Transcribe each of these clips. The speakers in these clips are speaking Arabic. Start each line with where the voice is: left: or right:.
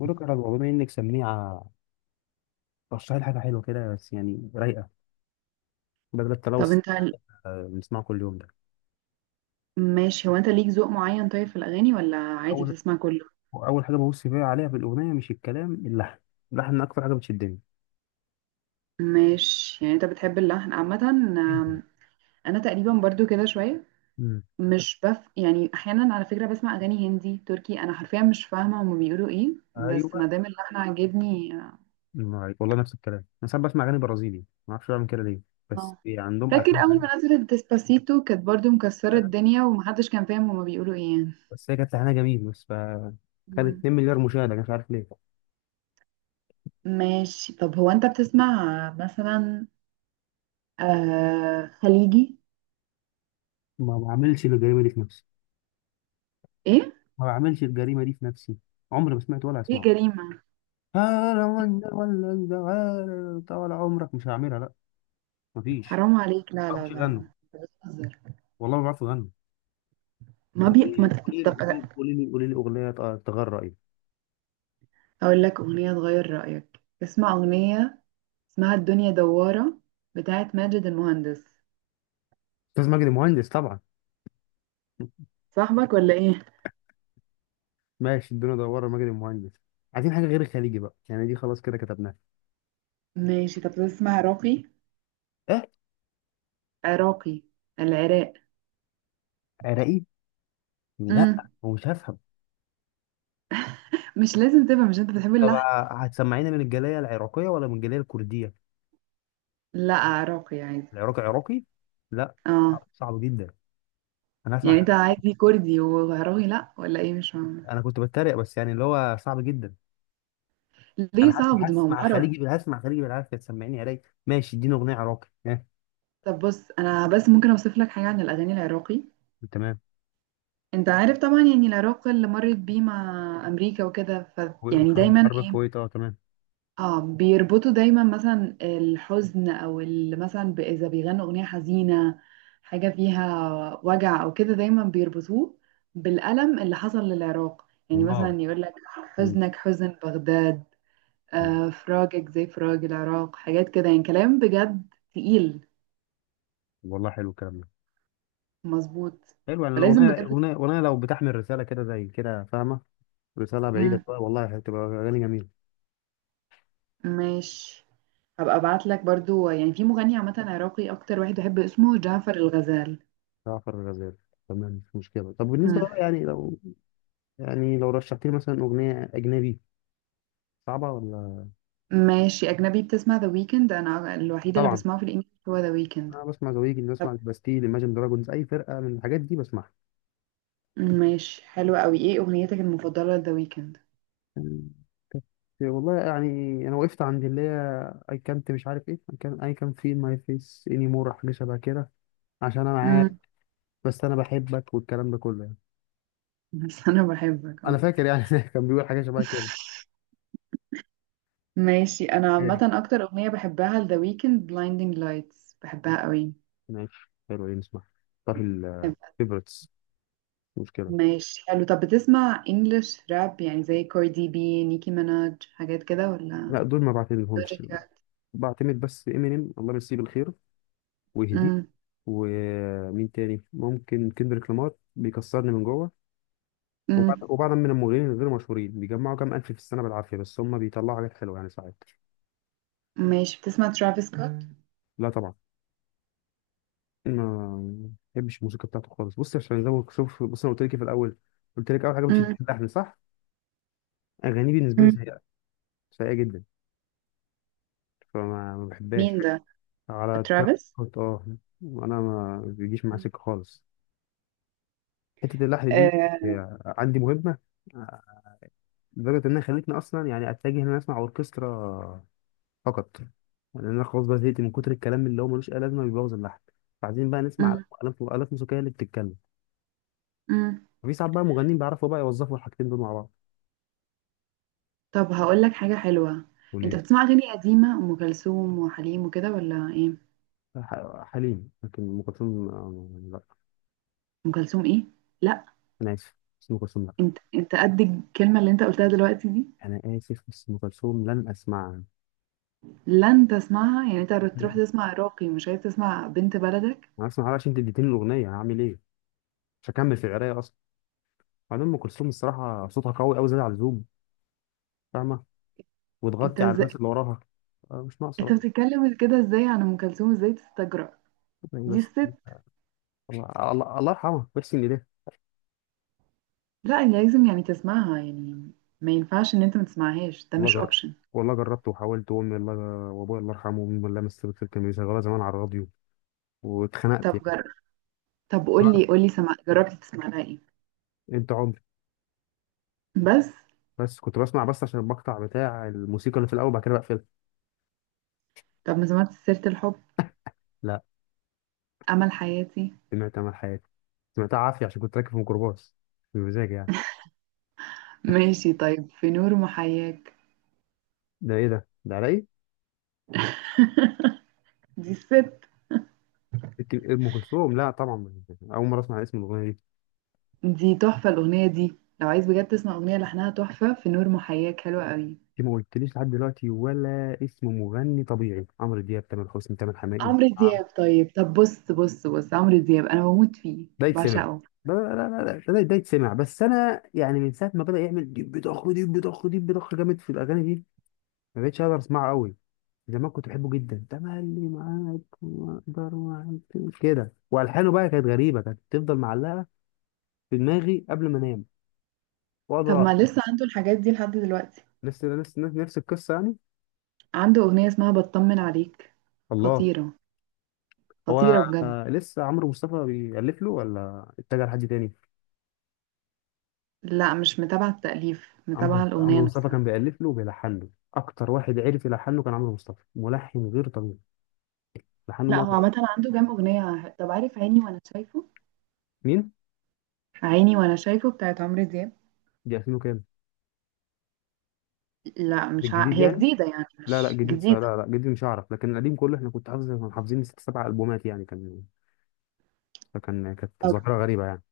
left: بقول لك يا رجل، بما انك سميعه، رشح لي حاجه حلوه كده، بس يعني رايقه، بدل
right: طب
left: التلوث
right: انت
left: اللي بنسمعه كل يوم ده.
right: ماشي، هو انت ليك ذوق معين طيب في الاغاني ولا عادي
left: اول
right: بتسمع كله؟
left: اول حاجه ببص فيها عليها في الاغنيه مش الكلام، اللحن اكتر حاجه بتشدني
right: ماشي، يعني انت بتحب اللحن عامه؟
left: جدا.
right: انا تقريبا برضو كده شويه.
left: امم
right: مش يعني احيانا على فكره بسمع اغاني هندي تركي، انا حرفيا مش فاهمه هما بيقولوا ايه، بس
left: ايوه.
right: ما دام اللحن عاجبني.
left: عليك. والله نفس الكلام، انا ساعات بسمع اغاني برازيلي، ما اعرفش بعمل كده ليه، بس
right: اه،
left: عندهم
right: فاكر اول
left: الحان.
right: ما نزلت ديسباسيتو كانت برضو مكسره
left: أيوة.
right: الدنيا ومحدش كان فاهم هما بيقولوا ايه يعني.
left: بس هي كانت لحنها جميل، بس ف خدت
right: مم.
left: 2 مليار مشاهده، مش عارف ليه.
right: ماشي، طب هو انت بتسمع مثلا خليجي؟
left: ما بعملش الجريمه دي في نفسي.
right: ايه؟
left: ما بعملش الجريمه دي في نفسي، عمري ما سمعت ولا
right: ايه
left: اسمعه.
right: جريمه؟
left: تعالى، ولا تعالى، طول عمرك مش هعملها، لا، مفيش.
right: حرام عليك، لا
left: ما
right: لا
left: بعرفش
right: لا لا،
left: اغنوا،
right: أنت بتهزر.
left: والله ما بعرف اغني.
right: ما
left: طب
right: بي ما
left: ايه؟
right: ت-
left: قولي لي،
right: طب
left: قولي لي،
right: أنا
left: قولي لي، قولي لي اغنيه. تغرى ايه؟
right: اقول لك اغنيه تغير رايك، اسمع اغنيه اسمها الدنيا دواره بتاعت ماجد المهندس.
left: استاذ مجدي مهندس، طبعا.
right: صاحبك ولا ايه؟
left: ماشي، الدنيا دوار، مجدي مهندس. عايزين حاجه غير الخليجي بقى يعني، دي خلاص كده كتبناها.
right: ماشي، طب تسمع عراقي؟
left: ايه،
right: عراقي، العراق.
left: عراقي؟
right: امم
left: لا، هو مش هفهم.
right: مش لازم تبقى، مش انت بتحب
left: طب
right: اللحن؟
left: هتسمعينا من الجاليه العراقيه ولا من الجاليه الكرديه؟
right: لا عراقي عادي.
left: العراقي عراقي؟ لا.
right: اه،
left: صعب، صعب جدا. انا
right: يعني
left: هسمع.
right: انت عادي كردي وعراقي لا، ولا ايه؟ مش فاهمه.
left: انا كنت بتريق، بس يعني اللي هو صعب جدا.
right: ليه
left: انا
right: صعب
left: هسمع،
right: ده؟ ما هم عرب.
left: خليجي هسمع خليجي بالعافيه، تسمعني علي. ماشي، اديني اغنيه عراقي ها.
right: طب بص، انا بس ممكن اوصف لك حاجه عن الاغاني العراقي.
left: تمام.
right: انت عارف طبعا يعني العراق اللي مرت بيه مع امريكا وكده، ف
left: و-
right: يعني
left: وحرب،
right: دايما
left: حرب
right: ايه،
left: الكويت، اه تمام.
right: اه بيربطوا دايما مثلا الحزن او مثلا اذا بيغنوا اغنيه حزينه حاجه فيها وجع او كده، دايما بيربطوه بالالم اللي حصل للعراق. يعني
left: الله.
right: مثلا يقول لك
left: مم.
right: حزنك حزن بغداد، آه فراقك زي فراق العراق، حاجات كده، يعني كلام بجد تقيل.
left: والله حلو الكلام ده.
right: مظبوط،
left: حلو يعني،
right: فلازم
left: الاغنيه
right: بجد.
left: الاغنيه الأغنية لو بتحمل رساله كده زي كده فاهمه، رساله بعيده
right: مم.
left: شويه، والله هتبقى اغاني جميله.
right: ماشي، هبقى ابعت لك برضو، يعني في مغني عامه عراقي اكتر واحد بحب اسمه جعفر الغزال.
left: جعفر الغزال، تمام مش مشكله. طب بالنسبه
right: مم.
left: بقى يعني، لو رشحت لي مثلا اغنيه اجنبي صعبه ولا؟
right: ماشي، اجنبي بتسمع ذا ويكند؟ انا الوحيده اللي
left: طبعا.
right: بسمعه في الانجليزي هو ذا ويكند.
left: انا بسمع زويجي،
right: طب
left: بسمع الباستيل، ايماجن دراجونز، اي فرقه من الحاجات دي بسمعها.
right: ماشي حلو قوي، ايه اغنيتك المفضله لذا ويكند؟
left: والله يعني انا وقفت عند اللي هي، اي كانت، مش عارف ايه، اي كان في ماي فيس اني مور، حاجه شبه كده. عشان انا معاك،
right: مم.
left: بس انا بحبك، والكلام ده كله يعني.
right: بس انا بحبك،
left: انا
right: اه.
left: فاكر يعني كان بيقول حاجه شبه كده.
right: ماشي، انا
left: ايه،
right: عامه اكتر اغنيه بحبها لذا ويكند blinding lights، بحبها قوي.
left: ماشي، حلو. ايه نسمع؟ طب الفيفورتس؟ مشكله.
right: ماشي حلو، طب بتسمع انجلش راب يعني زي كاردي بي، نيكي ميناج، حاجات كده
left: لا
right: ولا؟
left: دول ما بعتمدهمش.
right: لوجيكا.
left: بعتمد بس امينيم، الله يمسيه بالخير ويهديه. ومين تاني؟ ممكن كندريك لامار، بيكسرني من جوه. وبعد
right: امم
left: وبعد من المغنيين الغير مشهورين، بيجمعوا كام الف في السنه بالعافيه، بس هم بيطلعوا حاجات حلوه يعني ساعات.
right: ماشي، بتسمع ترافيس سكوت؟ مم.
left: لا طبعا، ما بحبش الموسيقى بتاعته خالص. بص، عشان زي ما شوف، بص، انا قلت لك إيه في الاول؟ قلت لك اول حاجه مش
right: امم
left: اللحن، صح؟ اغانيه بالنسبه لي
right: مم.
left: سيئه، سيئه جدا. فما ما بحبهاش.
right: مين ده؟
left: على تراب
right: ترافيس.
left: سكوت، اه. انا ما بيجيش معاه
right: مم.
left: سكه خالص. حته اللحن دي
right: آه.
left: هي عندي مهمه. آه، لدرجه انها خلتني اصلا يعني اتجه ان انا اسمع اوركسترا فقط، لان انا خلاص بقى زهقت من كتر الكلام اللي هو ملوش اي لازمه، بيبوظ اللحن. فعايزين بقى نسمع
right: امم
left: آلات، آلات موسيقيه اللي بتتكلم.
right: امم
left: في ساعات بقى مغنيين بيعرفوا بقى يوظفوا الحاجتين دول مع بعض.
right: طب هقول لك حاجة حلوة، انت
left: وليد،
right: بتسمع اغاني قديمة، ام كلثوم وحليم وكده ولا ايه؟
left: حليم، لكن ام كلثوم آه، يعني لا.
right: ام كلثوم، ايه؟ لا،
left: انا اسف، بس ام كلثوم لا.
right: انت انت قد الكلمة اللي انت قلتها دلوقتي دي؟
left: انا اسف بس ام كلثوم لن اسمعها.
right: لن تسمعها يعني؟ انت تروح تسمع عراقي مش عايز تسمع بنت بلدك؟
left: انا اسمعها عشان انت اديتني الاغنيه هعمل ايه، مش هكمل في القرايه اصلا. بعدين ام كلثوم الصراحه صوتها قوي، قوي زياده عن اللزوم، فاهمه؟
right: انت
left: وتغطي على
right: ازاي
left: الناس اللي وراها، آه، مش ناقصه
right: انت
left: بقى
right: بتتكلم كده؟ ازاي عن ام كلثوم؟ ازاي تستجرأ؟
left: يعني.
right: دي
left: بس
right: الست.
left: الله، الله، الله يرحمها ويحسن اليه.
right: لا، يعني لازم يعني تسمعها يعني، ما ينفعش ان انت ما تسمعهاش، ده
left: والله
right: مش
left: جر
right: اوبشن.
left: والله جربت وحاولت، وامي الله وابويا الله يرحمه وامي الله مسكت، كانوا يشغلوها زمان على الراديو، واتخنقت
right: طب
left: يعني.
right: جرب. طب قولي،
left: جر-
right: جربت تسمع لها ايه
left: انت عمري،
right: بس؟
left: بس كنت بسمع بس عشان المقطع بتاع الموسيقى اللي في الاول، بعد كده بقفلها.
right: طب ما سمعت سيرة الحب؟
left: لا،
right: أمل حياتي؟
left: سمعت امل حياتي، سمعتها عافيه عشان كنت راكب في ميكروباص بمزاج يعني.
right: ماشي طيب، في نور محياك؟
left: ده ايه ده؟ ده على ايه؟
right: دي الست.
left: لكن ام كلثوم لا طبعا، اول مره اسمع اسم الاغنيه دي.
right: دي تحفة، الأغنية دي لو عايز بجد تسمع أغنية لحنها تحفة، في نور محياك حلوة قوي.
left: انت ما قلتليش لحد دلوقتي ولا اسم مغني طبيعي، عمرو دياب، تامر حسني، تامر حماقي.
right: عمرو
left: نعم.
right: دياب؟ طيب، طب بص بص بص، عمرو دياب أنا بموت فيه،
left: ده يتسمع؟
right: بعشقه.
left: ده لا، لا، لا، لا، ده، ده يتسمع، بس انا يعني من ساعه ما بدا يعمل ديب ضخ ديب ضخ ديب ضخ جامد في الاغاني دي، ما بقتش اقدر اسمعه قوي. زمان كنت بحبه جدا، تملي معاك وما اقدر معاك كده. والحانه بقى كانت غريبه، كانت تفضل معلقه في دماغي قبل ما انام
right: طب ما
left: واقعد.
right: لسه عنده الحاجات دي لحد دلوقتي؟
left: نفس القصه يعني.
right: عنده أغنية اسمها بطمن عليك،
left: الله.
right: خطيرة،
left: هو
right: خطيرة بجد.
left: آه لسه عمرو مصطفى بيألف له ولا اتجه لحد تاني؟
right: لا، مش متابعة التأليف، متابعة
left: عمرو
right: الأغنية
left: عمرو مصطفى
right: نفسها.
left: كان بيألف له وبيلحن له، اكتر واحد عرف يلحن له كان عمرو مصطفى، ملحن غير طبيعي، لحنه
right: لا هو
left: مرة.
right: عامة عنده كام أغنية. طب عارف عيني وأنا شايفه؟
left: مين؟
right: عيني وأنا شايفه بتاعت عمرو دياب.
left: دي 2000 وكام؟
right: لا مش
left: الجديد
right: هي
left: يعني.
right: جديدة، يعني
left: لا لا
right: مش
left: جديد، لا
right: جديدة.
left: لا جديد مش هعرف، لكن القديم كله احنا كنت حافظ، كنا حافظين ست سبع البومات يعني، كان، فكان كانت
right: طب.
left: ظاهرة غريبة يعني.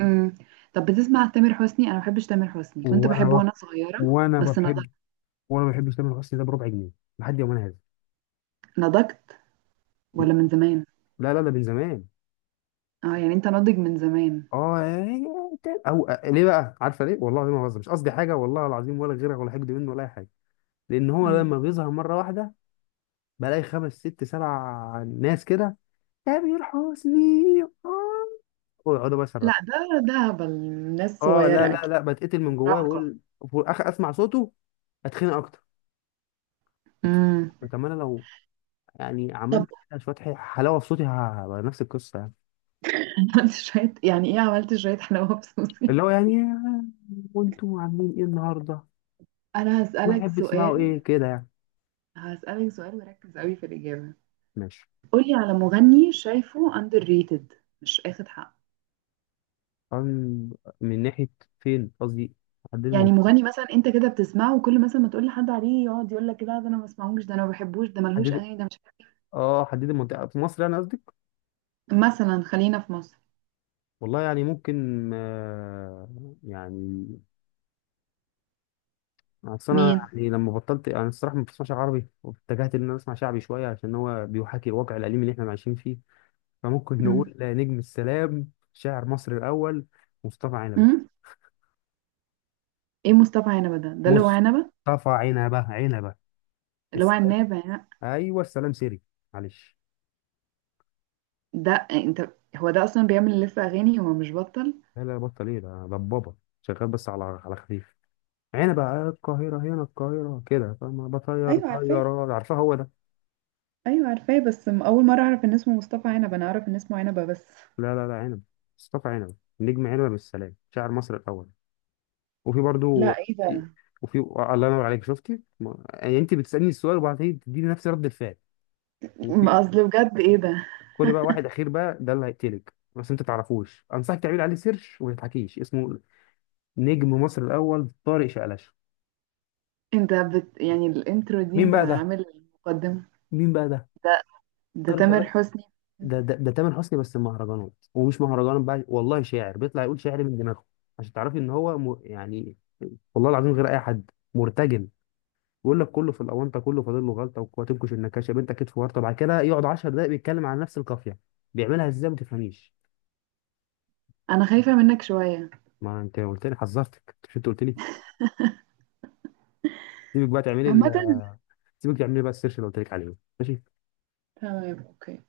right: امم طب بتسمع تامر حسني؟ أنا ما بحبش تامر حسني، كنت
left: وانا
right: بحبه
left: بقى،
right: وأنا صغيرة
left: وانا ما
right: بس
left: بحب
right: نضجت.
left: وانا ما بحبش تامر حسني ده بربع جنيه لحد يومنا هذا.
right: نضجت ولا من زمان؟
left: لا لا، ده من زمان.
right: اه يعني أنت ناضج من زمان.
left: اه، إيه، او آه، ليه بقى عارفه ليه؟ والله العظيم ما بهزر، مش قصدي حاجه، والله العظيم ولا غيرها ولا حقد منه ولا اي حاجه. لان هو
right: امم
left: لما بيظهر مره واحده، بلاقي خمس ست سبع ناس كده، تامر حسني اه، ويقعدوا بقى
right: لا
left: يصرخوا.
right: ده هبل، ناس
left: اه لا
right: صغيرة
left: لا
right: أكيد،
left: لا، بتقتل من جوايا
right: مراهقة.
left: بقول. في الاخر اسمع صوته، اتخنق اكتر.
right: امم
left: طب انا لو يعني
right: طب
left: عملت كده شوية حلاوة في صوتي، نفس القصة يعني.
right: عملت شوية يعني إيه؟ عملت شوية حلاوة بصوصي؟
left: اللي هو يعني "آه، وانتم عاملين ايه النهاردة؟"
right: أنا
left: ما
right: هسألك
left: أحب تسمعوا ايه
right: سؤال،
left: كده يعني.
right: هسألك سؤال وركز قوي في الإجابة.
left: ماشي.
right: قولي على مغني شايفه underrated، مش اخد حقه.
left: أم- من ناحية، فين قصدي، حددي
right: يعني
left: المنطقة.
right: مغني مثلا انت كده بتسمعه وكل مثلا ما تقول لحد عليه يقعد يقول لك لا ده انا ما بسمعهوش، ده انا ما بحبوش، ده ملهوش
left: حددي،
right: اغاني، ده مش عارف.
left: اه حددي المنطقة في مصر يعني قصدك.
right: مثلا خلينا في مصر.
left: والله يعني ممكن آه، يعني أصل أنا
right: مين؟
left: يعني لما بطلت، أنا الصراحة ما بسمعش عربي، واتجهت إن أنا أسمع شعبي شوية، عشان هو بيحاكي الواقع الأليم اللي إحنا عايشين فيه. فممكن
right: مم.
left: نقول نجم السلام شاعر مصر الأول، مصطفى
right: مم؟ ايه مصطفى عنبه ده؟ ده اللي هو عنبه،
left: مصطفى عنبة، عنبة.
right: اللي هو
left: الس...
right: عنابه يعني؟
left: ايوه، السلام سيري، معلش.
right: ده انت، هو ده اصلا بيعمل لف اغاني، هو مش بطل.
left: لا لا، بطل ايه ده؟ ضبابة، شغال بس على خفيف. عنبة آه، القاهرة، هنا القاهرة كده، فما بطير
right: ايوه عارفاه،
left: طيارات، عارفها هو ده.
right: ايوه عارفاه بس اول مره اعرف ان اسمه مصطفى عنبه، انا اعرف ان اسمه عنبه بس.
left: لا لا لا، عنبة، مصطفى عنبة، نجم عنبة بالسلام شاعر مصر الأول. وفي برضو،
right: لا ايه ده؟
left: وفي، الله ينور عليك شفتي يعني انت بتسألني السؤال وبعدين تديني نفس رد الفعل. وفي
right: اصل بجد ايه ده؟
left: كل بقى واحد أخير بقى، ده اللي هيقتلك بس انت تعرفوش، انصحك تعمل عليه سيرش وما تضحكيش اسمه، نجم مصر الاول طارق شقلاشه.
right: انت يعني الانترو دي
left: مين
right: انت
left: بقى ده؟
right: عامل المقدمة؟
left: مين بقى ده؟
right: ده ده
left: طارق
right: تامر
left: شقلاشه.
right: حسني.
left: ده، ده تامر حسني بس المهرجانات، ومش مهرجان بقى، والله شاعر بيطلع يقول شعر من دماغه. عشان تعرفي ان هو يعني، والله العظيم غير اي حد، مرتجل، بيقول لك كله في الاونطه، كله فاضل له غلطه وتنكش النكاشه بنتك كتف ورطه، بعد كده يقعد 10 دقائق بيتكلم عن نفس القافيه. بيعملها ازاي ما تفهميش.
right: انا خايفة منك شوية.
left: ما انت قلت لي، حذرتك مش انت قلت لي. سيبك بقى تعملي
right: عامة
left: سيبك تعملي بقى السيرش اللي قلت لك عليه، ماشي.
right: تمام، اوكي.